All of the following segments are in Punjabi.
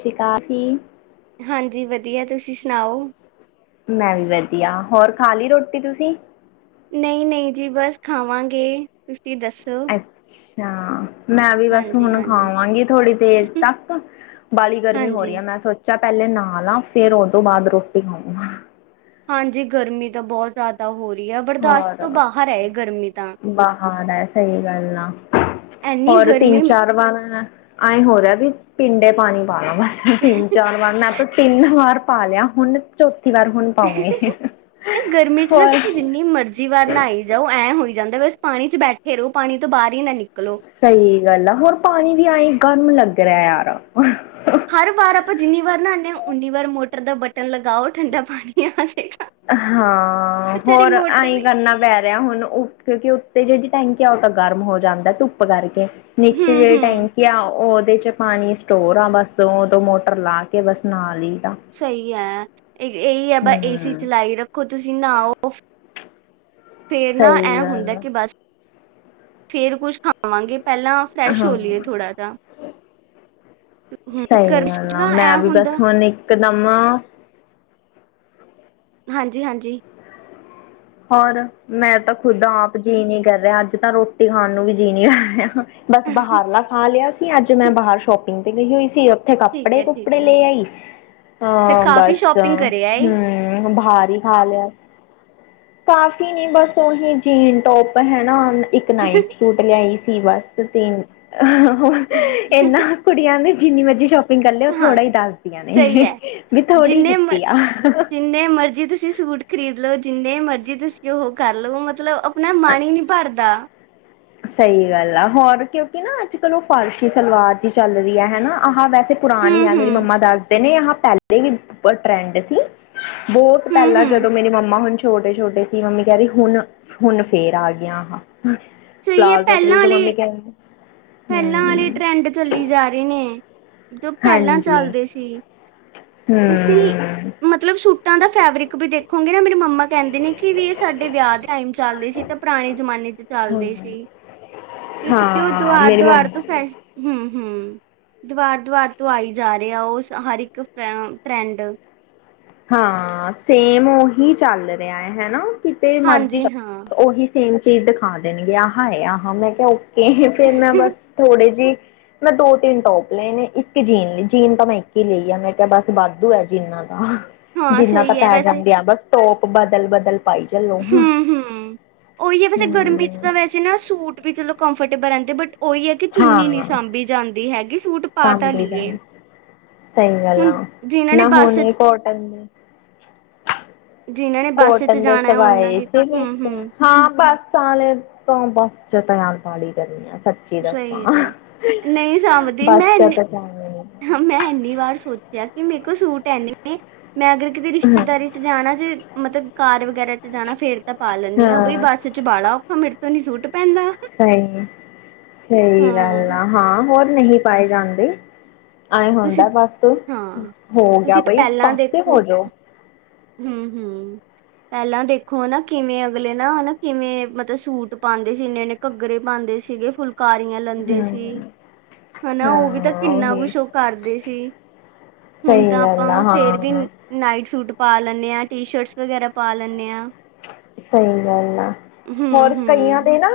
ਸਿਖਾਤੀ ਹਾਂਜੀ ਵਧੀਆ ਤੁਸੀ ਸੁਨਾਓ। ਮੈਂ ਵੀ ਵਧੀਆ ਹੋਰ ਖਾ ਲਈ ਰੋਟੀ ਤੁਸੀ। ਨਹੀਂ-ਨਹੀਂ ਜੀ ਬਸ ਖਾਵਾਂਗੇ। ਤੁਸੀ ਦੱਸੋ ਯਾਂ ਮੈਂ ਵੀ ਬਸ ਹਾਂਜੀ ਹੁਣ ਹਾਂਜੀ ਖਾਵਾਂਗੀ ਥੋੜੀ ਦੇਰ ਤੱਕ ਵੀ ਗਰਮੀ ਹੋ ਹਾਂਜੀ ਰਹੀ ਆ ਮੈਂ ਸੋਚ ਚਾ ਪਹਿਲੇ ਨਾ ਲਾ ਫੇਰ ਉਹ ਤੋਂ ਬਾਅਦ ਰੋਟੀ ਖਾਉਗੀ। ਹਾਂਜੀ। ਗਰਮੀ ਤਾਂ ਬਹੁਤ ਜ਼ਿਆਦਾ ਹੋ ਰਹੀ। ਹੈ ਬਰਦਾਸ਼ਤ ਹੋਰ, ਤੋਂ ਬਾਹਰ ਹੈ ਇਹ ਗਰਮੀ ਤਾਂ ਬਾਹਰ ਸਹੀਹੈ ਗੱਲ ਆ ਇੰਨੀ ਹੋਰ ਗਰਮੀ ਤਿੰਨ-ਚਾਰ ਵਾਰ। ਐ ਹੋ ਰਿਹਾ ਵੀ ਪਿੰਡੇ ਪਾਣੀ। ਪਾਇਆ ਮੈ ਤਿੰਨ- ਚਾਰ ਵਾਰ ਮੈਂ ਤੇ ਤਿੰਨ ਵਾਰ । ਪਾ ਲਿਆ ਹੁਣ। ਤੇ ਵਾਰ ਹੁਣ ਪਾਉਂਗੀ ਇਹ ਗਰਮੀ 'ਚ ਨਾ ਹੋਰ। ਤੁਸੀਂ ਜਿੰਨੀ ਮਰਜ਼ੀ ਵਾਰ ਨਾਈ ਜਾਓ ਐਂ ਹੋਈ। ਜਾਂਦਾ ਵਸ ਪਾਣੀ ਚ ਬੈਠੇ ਰਹੋ, ਪਾਣੀ ਤੋਂ ਬਾਹਰ ਹੀ ਨਾ ਨਿਕਲੋ। ਸਹੀ ਗੱਲ ਆ, ਹੋਰ ਪਾਣੀ ਵੀ ਆਏ। ਕਰਨ ਲੱਗ ਰਿਹਾ ਯਾਰ। ਹਰ ਵਾਰ ਆਪਾਂ ਜਿੰਨੀ ਵਾਰ ਨਹਾਉਦੇ ਹਾਂ। ਉਨੀ ਵਾਰ ਮੋ। ਟਰ ਦਾ ਬਟਨ ਲਗਾਓ ਠੰਡਾ ਪਾਣੀ ਆ ਜਾਂਦਾ। ਹਾਂ। ਹੋਰ ਐ ਮੋਟਰ ਈ ਵੀ ਕਰਨਾ ਪੈ ਰਿਹਾ ਹੁਣ। ਕਿਉਂਕਿ ਉੱਤੇ ਜਿਹੜੀ ਟੈਂਕੀ ਆ ਉਹ ਤਾਂ ਗਰਮ ਹੋ ਜਾਂਦਾ ਧੁੱਪ ਕਰਕੇ ਨੀਚੇ ਹੂੰ ਜਿਹੜੀ ਹੂੰ ਟੈਂਕੀ ਆ ਉਹ ਦੇ ਚ ਪਾਣੀ ਸਟੋਰ ਆ ਬਸ ਉ ਦੋ ਮੋਟਰ ਲਾ ਕੇ ਬਸ ਨਾਲ ਹੀ ਦਾ ਸਹੀ ਐ। ਇਹੀ ਹੈ ਬ ਏਸੀ ਹੂੰ ਚਲਾਈ ਰੱਖੋ ਤੁਸੀਂ ਨਾਓ ਫੇਰ ਨਾ ਸਹੀ ਇਹ ਹੁੰਦਾ ਗੱਲ ਕਿ ਆ ਬਸ ਫੇਰ ਕੁਛ ਖਾਂਵਾਂਗੇ। ਪਹਿਲਾਂ ਫਰੈਸ਼ ਹੋ ਹਾਂ ਲਈਏ ਥੋੜ੍ਹਾ ਜਿਹਾ ਹਮ, ਕਿਉਂਕਿ ਸਹੀ ਗਰਮੀ ਗੱਲ ਚ ਆ ਤਾਂ ਐ ਮੈਂ ਵੀ ਹੁੰਦਾ ਬਸ ਹੁਣ ਇੱਕ ਨੰਮਾ ਹਾਂਜੀ- ਹਾਂਜੀ। ਹੋਰ ਮੈਂ ਤਾਂ ਖੁੱਦ ਆਪ ਜੀ ਨੀ ਕਰ ਰਿਹਾ ਅੱਜ ਤਾਂ ਰੋਟੀ ਖਾਣ ਨੂੰ ਵੀ ਜੀ ਨੀ ਕਰ ਰਿਹਾ। ਬਸ ਬਾਹਰ ਲਾ ਖਾ ਲਿਆ। ਅੱਜ ਮੈਂ ਬਾਹਰ ਸ਼ੋਪਿੰਗ ਤੇ ਗਈ ਹੋਈ ਸੀ। ਉੱਥੇ ਠੀਕ ਹੈ ਠੀਕ ਕੱਪੜੇ-ਕੁਪੜੇ ਹੈ ਲੈ ਆਈ, ਫਿਰ ਹਾਂ ਕਾਫੀ ਬਸ ਸ਼ਾਪਿੰਗ ਕਰਿਆ ਏ ਹਮ ਬਾਹਰ। ਖਾ ਲਿਆ। ਕਾਫੀ ਨਹੀਂ ਬਸ ਉਹੀ ਜੀਨ ਟੋਪ ਹੈ ਨਾ। ਇਕ ਨਾਈਟ ਸੂਟ ਲਿਆ। ਸਹੀ ਵਾਸਤੇ ਸੇਮ। ਇਹਨਾ ਕੁੜੀਆਂ ਦੇ ਜਿੰਨੀ ਮਰਜ਼ੀ ਸ਼ਾਪਿੰਗ ਉਹ ਹਾਂ ਥੋੜ੍ਹਾ ਦੱਸਦੀਆਂ ਸਹੀ ਨੇ ਹੈ ਬੀ ਥੋੜੀ ਜਿੰਨੇ ਮਰ- ਦਿੱਤੀ ਆ। ਜਿੰਨੇ ਮਰਜ਼ੀ ਤੁਸੀਂ ਸੂਟ ਖਰੀਦ ਲਓ ਜਿੰਨੇ ਮਰਜ਼ੀ ਤੁਸੀਂ ਉਹ ਕਰ ਲਵੋ ਮਤਲਬ ਆਪਣਾ ਮਨ ਹੀ ਨੀ ਭਰਦਾ। ਸਹੀ ਗੱਲ ਆ ਹੋਰ ਕਿਉਂਕਿ ਨਾ ਅੱਜ-ਕੱਲ ਉਹ ਫਾਰਸ਼ੀ ਸਲਵਾਰ ਹੀ ਚੱਲ ਰਹੀ ਹੈ, ਹਨਾ ਆਹ ਵੈਸੇ [unintelligible] ਹੂੰ ਪੁਰਾਣੇ ਜਮਾਨੇ ਦੀ ਹੂੰ ਆ ਗਈ [unintelligible] ਚਲਦੀ ਵੀ ਪਈ ਹ ਬਹੁਤ ਟਰੈਂਡ ਚ ਬਹੁਤ ਹੂੰ ਪਹਿਲਾਂ ਹੂੰ ਜਦੋਂ ਮੇਰੀ ਮੰਮਾ ਹੁਣ ਛੋਟੇ-ਛੋਟੇ ਮੰਮੀ ਕਹਿ ਰਹੀ ਹੁਣ-ਹੁਣ ਫੇਰ ਆ ਗਿਆਾਂ। [unintelligible] ਸਹੀ ਹੈ ਪਲਾਜ਼ੋ ਪਹਿਲਾਂ ਵਾਲੇ ਮਮੀ ਕਹਿੰਦੇ ਪਹਿਲਾਂ ਆਲ਼ੇ ਟਰੈਂਡ ਚੱਲੀ ਜਾ ਰਹੇ ਨੇ। ਜੋ ਪਹਿਲਾਂ ਹਾਂਜੀ ਚੱਲਦੇ ਸੀ, ਹੂੰ ਤੁਸੀਂ ਮਤਲਬ ਸੁੱ [unintelligible] ਉਹਨਾਂ ਦੇ ਫੈਬਰਿਕ ਵਿੱਚ ਵੀ ਦੇਖੋਂਗੇ ਮੇਰੇ ਮੰਮਾ ਮੰਮਾ ਕਹਿੰਦੇ ਨੇ ਕਿ ਵੀ ਇਹ ਸਾਡੇ ਵਿਆਹ ਦੇ ਟਾਈਮ ਚੱਲਦੇ ਸੀ, ਤੇ ਪੁਰਾਣੇ ਜਮਾਨੇ ਚ ਹਾਂ ਚੱਲਦੇ ਸੀ, ਕਿਉਂਕਿ ਉਹ ਹਾਂ ਮੇਰੀ ਹਰਦੁਵਾਰ ਮੰਮਾ ਤੋਂ ਫੇਰ ਹਮ ਹਮ ਦਵਾਰ ਦਵਾਰ ਤੋਂ ਆਈ ਜਾ ਰਿਹਾ ਆ ਉਹ ਹਰ ਇੱਕ ਟਰੈਂਡ। ਹਾਂ ਸੇਮ ਉਹੀ ਚੱਲ ਰਿਹਾ ਹੈ ਹਨਾ। ਹਾਂਜੀ ਹਾਂ [unintelligible] ਚੀਜ਼ ਦਿਖਾ ਦੇਣਗੇ ਆਹਾ ਏ ਆਹਾਂ ਮੈਂ ਕਿਹਾ ਫੇਰ ਮੈਂ ਬਸ ਥੋੜੇ ਜਿ ਮੈਂ ਦੋ ਤਿੰਨ ਟੋਪ ਲਏ ਨੇ, ਇੱਕ ਜੀਨ, ਜੀਨ ਤਾਂ ਮੈਂ ਇੱਕ ਹੀ ਲਈ ਆ ਮੈਂ ਕਿਹਾ ਬਸ ਵਾਧੂ ਹੈ ਜੀਨਾਂ ਤਾਂ ਹਾਂ ਸਹੀ ਹੈ [unintelligible] ਟੋਪ ਬਦਲ ਬਦਲ ਪਾਈ ਚੱਲੋ ਹਮ ਹਮ ਉਹੀ ਹੈ, ਵੈਸੇ ਗਰਮੀ ਚ ਹਮ, ਤਾਂ ਵੈਸੇ ਨਾ ਸੂਟ ਵੀ ਚਲੋ ਕੰਫ [unintelligible] ਉਹੀ ਹੈ ਕਿ ਚੁੰਨੀ ਨਹੀਂ ਹਾਂ ਸਾਂਭੀ ਜਾਂਦੀ ਹੈਗੀ ਸੂਟ ਪਾ ਤਾਂ ਸਾਂਭੀ ਲਈਏ। ਜਾਣ ਸਹੀ ਗੱਲ ਹੁਣ ਆ ਜਿਨ੍ਹਾਂ ਨੇ ਮੈਂ ਹੁਣ ਬੱਸ 'ਚ ਵੀ ਕੋਟਨ ਜਿਨ੍ਹਾਂ ਨੇ ਬੱਸ 'ਚ ਕੋਟਨ ਦੇ ਜਾਣਾ ਹੈ ਉਹਨਾਂ ਸਵਾਏ, ਲਈ ਤਾਂ ਹੂੰ ਹੂੰ ਹਾਂ ਬਸ [unintelligible] ਦੱਸਾਂ ਸਹੀ ਏਂ ਨਹੀਂ ਸਾਭਦੀ ਬਸ ਮੈਂ ਚ ਇਹਨੀਂ ਤਾਂ ਜਾਣਾ ਨਹੀਂ ਹਹ ਮੈਂ ਇੰਹਨੀਂ ਵਾਰ ਸੋਚਿਆ। ਤੇ ਕੁਛ ਨੂੰ ਟਾਈਮ ਨੀ ਐ। ਮੈਂ ਅਗਰ ਕਿਤੇ ਰਿਸ਼ਤੇਦਾਰੀ ਚ ਜਾਣਾ ਜੇ। ਮਤਲਬ ਕਾਰ ਵਗੈਰਾ ਚ ਜਾਣਾ ਫੇਰ ਤਾ ਪਾ ਲੈਂਨੀਂਆ ਬਈ ਹਾਂ ਬੱਸ ਚ ਬਾਲਾ ਔਖਾ ਮੇਰੇ ਤੋ ਨੀ ਸੂਟ ਪੈਂਦਾ ਸਹੀ ਸਹੀ ਹਾਂ ਗੱਲ ਆ ਹਾਂ। ਹੋਰ ਨਹੀਂ ਪਾਏ ਜਾਂਦੇ। ਅਏਂ ਤੁਸੀਂ ਹੁੰਦਾ ਬਸ ਹਾਂ ਹੋ ਗਿਆ ਤੁਸੀਂ ਬਈ ਪਹਿਲਾਂ ਪਾਸੇ ਦੇਖੋ ਹੋ ਜਾਓ। ਹੂੰ-ਹੂੰ। ਪਹਿਲਾਂ ਦੇਖੋ ਨਾ ਕਿਵੇਂ ਅਗਲੇ ਨਾ ਹਨਾ ਕਿਵੇਂ ਮਤਲਬ ਸੂਟ ਪਾਉਂਦੇ ਸੀ ਇੰਨੇ ਇੰਨੇ ਘੱਗਰੇ ਪਾਉਂਦੇ ਸੀਗੇ ਫੁਲ ਕਾਰੀਆਂ ਲੈਂਦੇ ਸੀ ਹਮ ਹਨਾ ਉਹ ਵੀ ਤਾ ਹਾਂ ਕਿੰਨਾ ਉਹੀ ਕੁਛ ਔ ਕਰਦੇ ਸੀ ਹੁਨ ਸਹੀ ਤਾਂ ਗੱਲ ਆ ਆਪਾਂ ਫੇਰ ਵੀ ਨ ਹਾਂ ਨਾਈਟ ਸੂਟ ਪਾ ਲੈਂਨੇਂ ਹਾਂ ਟੀ ਸ਼ਰਟਸ ਵਗੈਰਾ ਪਾ ਲੈਂਨੇਂ ਹਾਂ। ਸਹੀ ਗੱਲ ਆ ਹੋਰ ਕਈਆਂ ਹੂੰ-ਹੂੰ, ਦੇ ਨਾਂ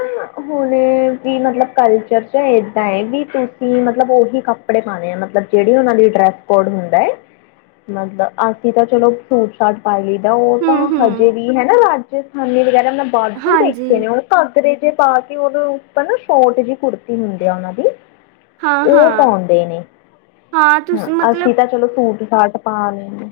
ਹੁਣੇ ਵੀ ਮਤਲਬ ਕਲਚਰ ਚ ਇਹਦਾਂ ਏ ਵੀ ਤੁਸੀ ਮਤਲਬ ਉਹੀ ਕੱਪੜੇ ਪਾਉਨੇ ਹੈਂ ਮਤਲਬ ਜਿਹੜੀ ਉਹਨਾਂ ਦੀ ਡਰੈਸ ਕੋਡ ਹੁੰਦਾ ਏ ਮਤਲਬ ਅਸੀ ਤਾ ਚਲੋ ਸੂਟ ਸਾਟ ਪਾ ਲਈ ਦਾ ਓਂਹ ਤਾਂ ਹੂੰ-ਹੂੰ, ਹਜੇ ਵੀ ਹੇਨਾ ਰਾਜਸਥਾਨੀ ਵਗੈਰਾ ਮੈਂ ਵਾਧੂ ਹਾਂਜੀ, ਦੇਖੇ ਨੇ ਉਹ ਘਰ। ਘਰੇ ਜੇ ਪਾ ਕੇ ਉਹਦੇ ਉੱਪਰ ਨਾ ਸ਼ੋਰਟ ਜਿਹੀ ਕੁੜਤੀ ਹੁੰਦੀ ਆ ਉਹਨਾਂ ਦੀ। ਹਾਂ-ਹਾਂ, ਉਹ ਹਾਂ ਪਾਉਂਦੇ ਨੇਂ ਹਾਂ ਹੰ ਤੁਸੀਂ ਮਤਲਬ ਅਸੀ ਤਾ ਚਲੋ ਸੂਟ ਸ਼ਰਟ ਪਾ ਲੈਨਗੇ।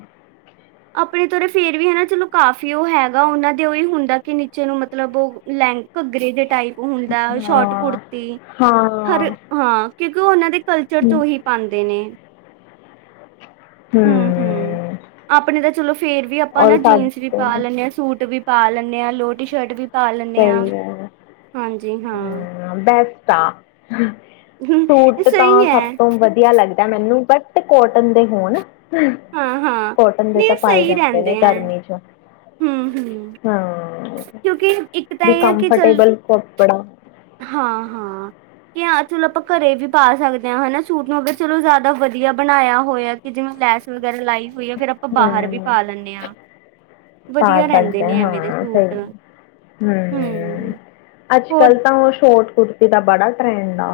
ਆਪਣੇ ਤੇ ਉਰੇ ਫੇਰ ਵੀ ਹਨਾ ਚਲੋ ਕਾਫੀ ਉਹ ਹੈਗਾ ਉਹਨਾਂ ਦੇ ਓਹੀ ਹੁੰਦਾ ਕਿ ਨੀਚੇ ਨੂੰ ਮਤਲਬ ਉਹ ਲੈਂ ਘੱਘਰੇ ਦੇ ਟਾਈਪ। ਹੁੰਦਾ ਔਰ ਸ਼ੋਟ ਹਾਂ। ਕੁੜਤੀ ਹਰ ਹਾਂ ਹਾਂ। ਕਿਉਂਕਿ ਉਹਨਾਂ ਦੇ ਕਲਚਰ ਚ ਹੂੰ। ਉਹੀ ਪਾਉਂਦੇ ਨੇਂ। ਹਮ-ਹਮ ਹੂੰ ਆਪਣੇ ਤਾ ਚਲੋ ਫੇਰ ਵੀ ਆਪਾਂ ਔਰ ਨਾ ਜੀਂਸ ਵੀ ਸਾਡੇ ਪਾ ਤਾਂ ਲੈਂਨੇਂਆ ਸੂਟ ਵੀ। ਜੀਨ ਲੋ ਟੋਪ ਸ਼ੋਪ ਪਾ ਲੈਦੇ ਆ ਪਾ ਲੈਂਨੇਂ ਹਾਂ ਸਹੀ ਹੈ ਹਾਂਜੀ ਹਾਂ। ਤਾਂ ਹੁਹ ਸੂਟ ਸਹੀ ਤਾਂ ਐ ਸਭ ਤੋਂ ਵਧੀਆ ਲੱਗਦਾ ਏ ਮੈਨੂੰ ਬਟ ਤੇ ਕੋਟਨ ਦੇ ਹੋਣ। ਹੁਹ ਹਾਂ-ਹਾਂ। ਕੋਟਨ ਦੇ ਤਾ ਨਹੀਂ ਪਾਏ ਸਹੀ ਜਾਂਦੇ ਰਹਿੰਦੇ ਨੇਂ ਐ ਗਰਮੀ ਚ ਹੂੰ-ਹੂੰ ਹਾਂ। ਕਿਉਂਕਿ ਇੱਕ ਤਾ ਵੀ ਇਹ ਹੈ ਕਿ ਚੱਲ ਕੰਫਰਟੇਬਲ ਕੱਪੜਾ ਹਾਂ-ਹਾਂ। ਕਿ ਹਾਂ ਚਲੋ ਆਪਾਂ ਘਰੇ ਵੀ ਪਾ ਸਕਦੇ ਹਾਂ, ਹਨਾ ਸੂਟ ਨੂੰ ਅਗਰ ਚਲੋ ਜ਼ਿਆਦਾ ਵਧੀਆ ਬਣਾਇਆ ਹੋਇਆ ਕਿ ਜਿਵੇਂ ਲੈਸ ਵਗੈਰਾ ਲਾਈ ਹੋਈ ਹੈ। ਫਿਰ ਆਪਾਂ ਬਾਹਰ ਵੀ ਹਾਂ ਪਾ ਲੈਂਦੇ ਹਾਂ। ਪਾ ਵਧੀਆ ਰਹਿੰਦੇ ਸਕਦੇ ਨੇ ਹਾਂ ਐਵੇਂ ਦੇ ਹਾਂ ਸਹੀ ਸੂਟ ਹਮ ਹੂੰ, ਅੱਜ ਕੱਲ ਹੋਰ ਤਾਂ ਉਹ ਸ਼ੋਰਟ ਕੁੁਰਤੀ ਦਾ ਬੜਾ ਟਰੈਂਡ ਆ।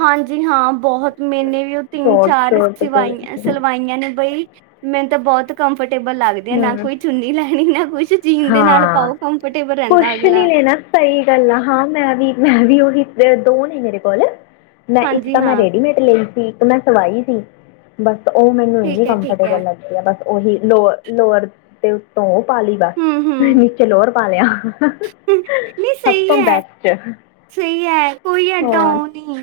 ਹਾਂਜੀ। ਹਾਂ ਬਹੁਤ ਮੇਨੇ ਵੀ ਉਹ ਤਿੰਨ, ਸ਼ੋਰਟ ਚਾਰ ਸ਼ੋਰਟ ਸਵਾਈਆਂ ਕੁੜਤੀ ਸਵਾਈਆਂ ਨੇ ਬਈ। ਮੈਨੂੰ ਤਾਂ ਬਹੁਤ ਕੰਫ ਕੰਫਰਟੇਬਲ ਲੱਗਦੇ ਆ ਨਾ ਹਮ ਕੋਈ ਚੁੰਨੀ ਲੈਣੀ ਨਾ ਕੁਛ ਜੀਨ ਦੇ ਨਾਲ ਹਾਂ ਪਾਓ ਕੰਫਰਟੇਬਲ ਰਹਿੰਦਾ ਕੁਛ ਨਹੀਂ ਅਗਲਾ। ਲੈਣਾ ਸਹੀ ਗੱਲ ਆ ਹਾਂ ਮੈਂ ਵੀ ਮੈਂ ਵੀ ਉਹੀ ਦੋ ਨਹੀਂ ਮੇਰੇ ਕੋਲ। ਮੈਂ ਇੱਕ ਹਾਂਜੀ ਤਾਂ ਮੈਂ ਹਾਂ ਰੇਡੀਮੇਟ ਲਈ। ਠੀਕ ਮੈਂ ਸਵਾਈ ਸੀ ਬਸ ਉਹ ਮੈਨੂੰ ਇੰਨੀ ਠੀਕ ਹੈ ਠੀਕ ਕੰਫਰਟੇਬਲ ਲੱਗਦੀ ਹੈ ਬਸ ਉਹੀ ਲੋਅਰ ਲੋਵਰ ਦੇ ਉੱਤੋਂ [unintelligible] ਹੂੰ-ਹੂੰ। ਨੀਚੇ ਲੋਵੇਰ ਪਾਲਿਆ। ਨਹੀਂ ਸਹੀ ਹੈ ਸਹੀ ਹੈ ਕੋਈ ਐਡਾ ਹੋਰ ਉਹ ਨਹੀਂ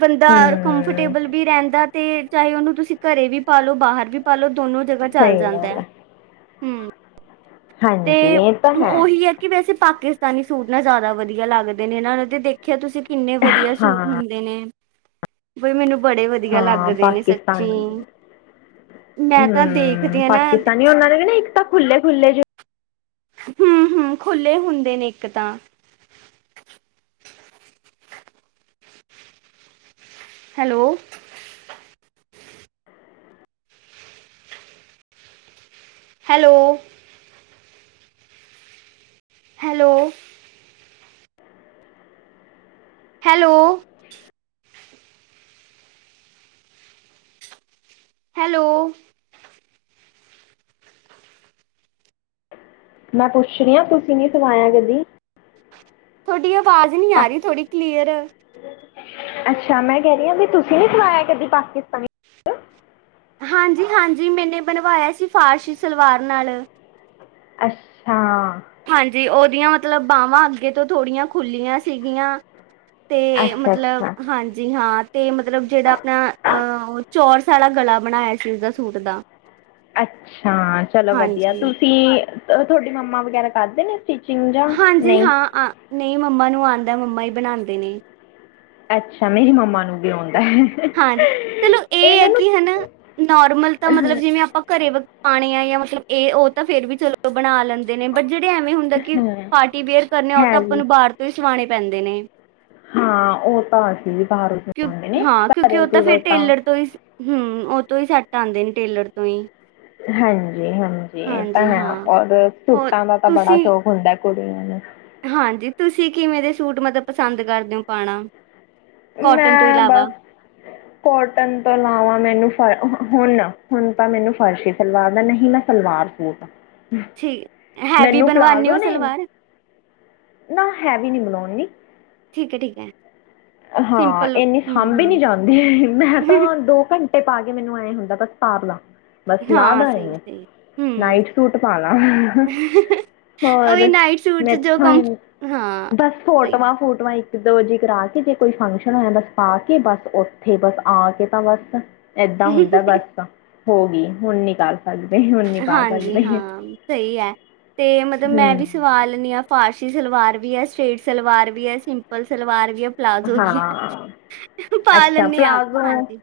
ਬੰਦਾ ਹਮ ਕੰਫਰਟੇਬਲ ਵੀ ਰਹਿੰਦਾ ਤੇ ਚਾਹੇ ਉਹਨੂੰ ਤੁਸੀਂ ਘਰੇ ਵੀ ਪਾਲੋ ਬਾਹਰ ਵੀ ਪਾਲ ਲੋ। ਦੋਨੋ ਜਗ੍ਹਾ ਚੱਲ ਸਹੀ ਜਾਂਦਾ ਗੱਲ ਹੈ। ਹੂੰ। ਹਾਂਜੀ ਤੇ ਇਹ ਤਾਂ ਉਹੀ ਹੈ ਕਿ ਵੈਸੇ ਪਾ ਪਾਕਿਸਤਾਨੀ ਸੂਟ ਨਾ ਜ਼ਿਆਦਾ ਵਧੀਆ ਲੱਗਦੇ ਨੇ ਇਹਨਾਂ ਤੇ ਦੇਖਿਆ ਤੁਸੀਂ। ਕਿੰਨੇ ਵਧੀਆ ਸੂਟ ਹਾਂ ਹੁੰਦੇ ਨੇ। ਬ ਮੈਨੂੰ ਬੜੇ ਵਧੀਆ ਹਾਂ ਲੱਗਦੇ ਨੇ ਸੱਚੀ ਪਾਕਿਸਤਾਨੀ ਮੈਂ ਤਾਂ ਹਮ ਦੇਖਦੀ ਹਾਂ ਨਾ ਪਾਕਿਸਤਾਨੀ ਉਹਨਾਂ ਦੇ ਨਾ ਇੱਕ ਤਾਂ ਖੁੱਲ੍ਹੇ-ਖੁੱਲ੍ਹੇ ਜੋ ਹਮ-ਹਮ ਖੁੱਲ੍ਹੇ ਹੁੰਦੇ ਨੇ ਇੱਕ ਤਾਂ। Hello. Hello. Hello. Hello. Hello. ਮੈਂ ਪੁੱਛ ਰਹੀ ਹ ਤੁਸੀਂ ਨੀ ਸਵਾਇਆ ਕਦੀ। ਤੁਹਾਡੀਆਂ ਆਵਾਜ਼ ਨਹੀਂ ਪਾ ਆ ਰਹੀ ਥੋੜੀ ਕਲੀਅਰ। ਅੱਛਾ ਮੈਂ ਕਹਿ ਰਹੀ ਹਾਂ ਵੀ ਤੁਸੀਂ ਨਹੀਂ ਸਵਾਇਆ ਕਦੀ ਪਾਕਿਸਤਾਨੀ ਸੂਟ ਹਾਂਜੀ ਹਾਂਜੀ ਮੈਨੇ ਬਣਵਾਇਆ ਸੀ ਫਰਸੀ ਸਲਵਾਰ ਨਾਲ। ਅੱਛਾ। ਹਾਂਜੀ ਉਹ- ਉਹਦੀਆਂ ਮਤਲਬ ਬਾਹਵਾਂ ਅੱਗੇ ਤੋਂ ਥੋੜੀਆਂ ਖੁੱਲੀਆਂ ਸੀਗੀਆਂ- ਤੇ ਅੱਛਾ ਮਤਲਬ ਅੱਛਾ ਹਾਂਜੀ ਹਾਂ- ਤੇ ਮਤਲਬ ਜਿਹੜਾ ਆਪਣਾ ਅ ਚੋਰਸ ਆਲਾ ਗਲਾ ਬਣਾਇਆ ਸੀ ਉਹਦਾ ਸੂਟ ਦਾ। ਅੱਛਾ ਚਲੋ ਵਧੀਆ ਹਾਂਜੀ ਤੁਸੀਂ- ਤੁਹਾਡੀ ਮੰਮਾ ਵਗੈਰਾ ਕਰਦੇ ਨੇ- ਸਟਿਚਿੰਗ ਜਾਂ ਹਾਂਜੀ ਨਹੀਂ ਹਾਂ ਅ ਨਹੀਂ ਮੰਮਾ ਨੂੰ ਆ- ਮੰਮਾ ਹੀ ਬਣਾਦੇ ਨੇ। ਅੱਛਾ ਮੇਰੀ ਮੰਮਾ ਨੂੰ ਔਦੇ- ਹਾਂਜੀ ਚਲੋ ਇਹ ਹੈ ਨੂੰ ਕਿ ਹਨਾ ਨੋਰਮਲ ਤਾਂ ਮਤਲਬ ਜਿਵੇਂ ਆਪਾਂ ਘਰੇ ਪਾਣੇ ਆ ਜਾਂ- ਮਤਲਬ ਇਹ ਉਹ ਤਾਂ ਫੇਰ ਵੀ ਚਲੋ ਬਣਾ ਲੈਣ- ਲੈਂਦੇ ਨੇ ਬਟ ਜਿਹੜੇ ਐਵੇਂ ਹੁੰਦਾ ਕਿ ਹਾਂ, ਪਾਰਟੀ ਵੇਅਰ ਕਰਨੇ ਆ ਉਹ ਤਾਂ ਹੈ ਆਪਾਂ ਜੀ ਨੂੰ ਬਾਹਰ ਤੋਂ ਹੀ ਸਵਾਣੇ- ਪੈਂਦੇ ਨੇ। ਹਾਂ ਉਹ ਤਾਂ ਅਸੀਂ ਵੀ- ਬਾਹਰੋਂ ਕਿਉ ਸਵਾਉਂਦੇ ਨੇ ਹਾਂ ਕਿਉਂਕਿ ਘਰੇ ਉਹ ਤਾਂ ਘਰੇ ਫਿਰ ਟੇਲਰ ਤੋਂ ਹੀ ਹਮ- ਤੋਂ ਹੀ ਸੈੱਟ ਆਉਂਦੇ ਨੇ ਟੇਲਰ ਤੋਂ ਹੀ। ਹਾਂਜੀ ਹਾਂਜੀ ਇਹ ਤਾਂ ਹਾਂਜੀ ਹੈ ਹਾਂ ਔਰ ਹੋਰ ਸੂਟਾ ਦਾ ਤਾਂ ਬੜਾ ਤੁਸੀਂ ਸ਼ੌਕ ਹੁੰਦਾ- ਕੁੜੀਆਂ ਨੂੰ- ਹਾਂਜੀ ਤੁਸੀਂ ਕਿਵੇਂ ਦੇ ਸੂਟ ਮਤਲਬ ਪਸੰਦ ਕਰਦੇ ਹੋ ਪਾਣਾ? ਕੋਟਨ ਤੋਂ ਮੈਂ ਇਲਾਵਾ ਬਸ ਕੋਟਨ ਤੋਂ ਲਾਵਾਂ ਮੈਨੂੰ ਫਿਰ- ਹੁਣ ਹੁਣ ਤਾਂ ਮੈਨੂੰ ਫਰਸ਼ੀ ਸਲਵਾਰ ਦਾ ਨਹੀਂ ਨਾ ਸਲਵਾਰ ਸੂਟ- ਠੀਕ- ਹੈਵੀ ਮੈਨੂੰ ਬਣਾਉਦੇ ਪਲਾਜ਼ੋ ਹੋ ਨੇ ਸਲਵਾਰ? ਨਾ ਹੈਵੀ ਨਹੀਂ ਬਣਾਉਣੀ- ਠੀਕ ਐ ਠੀਕ ਐ। ਹਾਂ ਇੰਨੀੇ ਸਾਂਭੀ ਨਹੀਂ ਹੂੰ। ਜਾਂਦੀ ਮੈਂ ਤਾਂ ਦੋ ਘੰਟੇ- ਟੇ ਪਾ ਕੇ ਮੈਨੂੰ ਐਂ ਹੁੰਦਾ ਬਸ ਸਾਰ ਲਵਾਂ ਬਸ ਲਾਹ ਹਾਂ, ਦਾ ਇਹਨੂੰ ਸਹੀ-ਸਹੀ ਹੂੰ। ਨਾਈਟ ਸੂਟ ਪਾ ਲਾ ਉਹੀ ਹੋਰ ਨਾਈਟ ਸੂਟ 'ਚ ਜੋ ਮੇਥੋਂ ਕੰਫ ਹਾਂ, ਬਸ ਸਹੀ। ਫੂਟਵਾਂ- ਫੋਟੋਵਾਂ [unintelligible] ਦੋ ਜੀ ਕਰਾ ਕੇ ਜੇ- ਕੋਈ ਫੰਕਸ਼ਨ ਹੋਇਆ ਬਸ ਪਾ ਕੇ ਬਸ ਉੱਥੇ ਬਸ ਆ ਕੇ ਤਾਂ ਬਸ- ਏਦਾਂ ਹੁੰਦਾ ਬਸ ਤਾਂ- ਹੋ ਗਈ ਹੁਣ ਨੀ ਕਲ- ਹਾਂਜੀ ਹਾਂ ਸਹੀ ਹੈ ਤੇ ਮਤਲਬ ਮੈਂ ਹੂੰ ਵੀ ਸਵਾ ਲੈਣੀ ਆ ਫਾਰਸ਼- ਸਲਵਾਰ ਵੀ ਆ, ਸਟ੍ਰੇਟ ਸਲਵਾਰ ਵੀ ਆ, ਸਿੰਪਲ ਸਲਵਾਰ ਵੀ ਹੈ- ਪਲਾਜ਼ੋ ਵੀ ਹੈ। ਹਾਂ, ਪਾ ਅੱਛਾ ਲੈਂਨੇ ਆ, ਪਲਾਜੋ ਹਾਂਜੀ,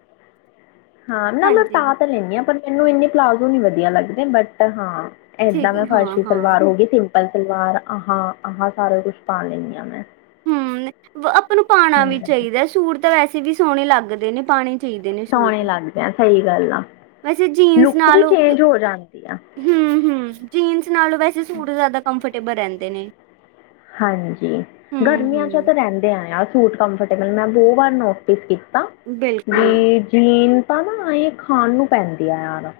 ਹਾਂ ਨਾ ਮੈਂ ਹਾਂਜੀ। ਪਾ ਤਾਂ ਲੈਂਨੀ ਆ ਪਰ- ਮੈਨੂੰ ਇੰਨੇ ਪਲਾਜ਼ੋ ਨੀ ਵਧੀਆ ਲੱਗਦੇ ਬਟ ਹਾਂ- ਏਦਾਂ ਠੀਕ ਮੈਂ ਹਾਂ, ਫਰਸ਼ੀ ਹਾਂ। ਸਲਵਾਰ ਹੋ ਗਈ ਤੀ- ਪਲ ਸਲਵਾਰ ਆਹਾ ਆਹਾ ਸਾਰਾ ਕੁਛ ਪਾ ਲੈਂਨੀ ਆ ਮੈਂ- ਹਮ ਵ- ਥੋਨੂੰ ਪਾਣਾ ਹੂੰ ਵੀ ਚਾਹੀਦਾ ਸੂਟ ਤਾਂ ਵੈਸੇ- ਫਿਰ ਵੀ ਸੋਹਣੇ ਲੱਗਦੇ ਨੇ ਪਾਨੇ- ਸੋਹਣੇ ਲੱਗਦੇ ਆ ਸਹੀ- ਗੱਲ ਆ। ਵੈਸੇ ਜੀਨਸ ਲੁੱਕ ਵੀ ਨਾਲੋਂ ਚੇਂਜ ਹੋ ਜਾਂਦੀ ਆ ਹਮ ਹਮ ਜੀਨਸ ਨਾਲੋਂ ਵੈਸੇ ਸੂਟ ਜ਼ਿਆਦਾ ਕੰਫਰਟੇਬਲ ਟੇਬਲ ਰਹਿੰਦੇ ਨੇ। ਹਾਂਜੀ ਗਰਮੀਆਂ ਚੋਂ ਹੂੰ-ਹੂੰ, ਤਾਂ ਰਹਿੰਦੇ ਆ- ਸੂਟ ਕੰਫਰਟੇਬਲ ਮੈਂ ਬਹੁ ਵਾਰ ਨੋਟਸ ਕੀਤੀ- ਤਾ ਬਿਲਕੁਲ ਜੀਨ ਜੀਨ- ਆਪਾਂ ਨਾ ਏਹ ਖਾਣ ਨੂੰ ਪੈਂਦਾ- [unintelligible] ਨੂੰ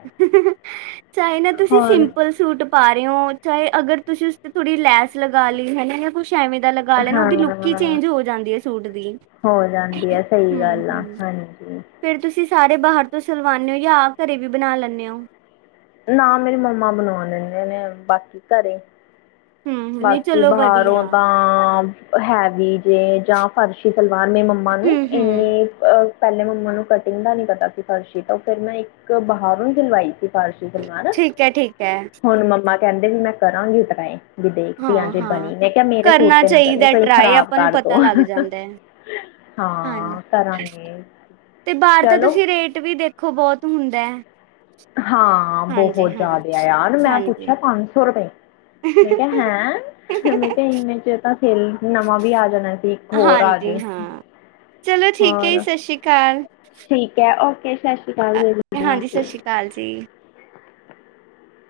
ਚਾਹੇ ਨਾ ਤੁਸੀਂ ਸਿੰਪਲ ਸੂਟ ਪਾ ਰਹੇ ਹੋ ਚਾਹੇ ਅਗਰ ਤੁਸੀਂ ਉਸ ਤੇ ਥੋੜੀ ਲੈਸ ਲਗਾ ਲਈ ਹਨਾਂ ਜਾਂ ਕੁਛ ਕੁੱਝ ਐਵੇਂ ਦਾ ਲਗਾ ਲੈਣਾ ਉਹਦੀ ਲੁੱਕ ਹੀ ਹਾਂ ਚੇਂਜ ਹੋ ਜਾਂਦੀ ਹੈ ਸੂਟ ਦੀ, ਹੋ ਜਾਂਦੀ ਹਮ ਆ ਸਹੀ ਗੱਲ ਆ ਹਮ ਹਾਂਜੀ ਫੇਰ ਤੁਸੀਂ ਸਾਰੇ ਬਾਹਰ ਤੋਂ ਸਿਲਵਾਨੇ ਹੋ ਜਾਂ ਆ ਘਰੇ ਵੀ ਬਣਾ ਲੈਂਨੇ ਓ? ਨਾ ਮੇਰੀ ਮੰਮਾ ਬਨੋਂ ਦਿੰਦੇ ਨੇ ਬਾਕੀ ਘਰੇ ਹੂੰ, ਨਹੀਂ ਬਾਕੀ ਚਲੋ ਬਾਹਰੋਂ ਵਧੀਆ ਤਾਂ ਹੈਵੀ ਜੇ ਜਾਂ ਫਰਸ਼ੀ ਸਲਵਾਰ ਮੇਰੀ ਮੰਮਾ ਨੂੰ ਹੂੰ-ਹੂੰ। ਇੰਨੀ ਅ ਪਹਿਲੇ ਮੰਮਾ ਨੂੰ ਕਟਿੰਗ ਦਾ ਨੀ ਪਤਾ ਸੀ ਫਰਸ਼ੀ ਤਾਂ ਉਹ ਫਿਰ ਮੈਂ ਇੱਕ ਬਾਹਰੋਂ ਸਿਲਵਾਈ ਸੀ। ਫਰਸ਼ੀ ਸਲਵਾਰ ਠੀਕ ਹੈ ਠੀਕ ਹੈ ਹੁਣ ਮੰਮਾ ਕਹਿੰਦੇ ਵੀ ਮੈਂ ਕਰਾਂਗੀ ਟਰਾਏ ਹਾਂ ਹਾਂ ਕਰਨਾ ਤੇ ਨਾ ਕਰਿਓ ਚਾਹੀਦਾ ਕਈ ਟਰਾਏ ਖਰਾਬ ਆਪਾਂ ਨੂੰ ਕਰ ਦੋ ਪਤਾ ਲੱਗ ਜਾਂਦਾ ਐ, ਹਾਂ ਹਾਂਜੀ ਕਰਾਂਗੇ ਤੇ ਬਾਹਰ ਤਾਂ ਚਲੋ ਤੁਸੀਂ ਰੇਟ ਵੀ ਦੇਖੋ ਬਹੁਤ ਹੁੰਦਾ ਐ ਹਾਂ ਬਹੁਤ ਜ਼ਿਆਦਾ ਆ ਯਾਰ ਮੈਂ ਹਾਂਜੀ ਪੁੱਛਿਆ ਪੰਜ ਸੌ ਰੁਪੈ ਮੈਂ ਕਿਹਾ ਹੈਂ ਮੈਂ ਕਿਹਾ ਇਨੇ ਚ ਤਾਂ ਸਿਲ ਨਵਾਂ ਵੀ ਆ ਜਾਣਾ ਸੀ, ਇੱਕ ਹੋਰ ਆ ਜੇ ਹਾਂਜੀ ਹਾਂ ਚਲੋ ਠੀਕ ਹੈ ਜੀ ਹੋਰ ਸਤਿ ਸ਼੍ਰੀ ਅਕਾਲ ਠੀਕ ਐ ਸਤਿ ਸ਼੍ਰੀ ਅਕਾਲ ਅ ਹਾਂਜੀ ਸਤਿ ਸ਼੍ਰੀ ਅਕਾਲ [unintelligible] ਜੀ,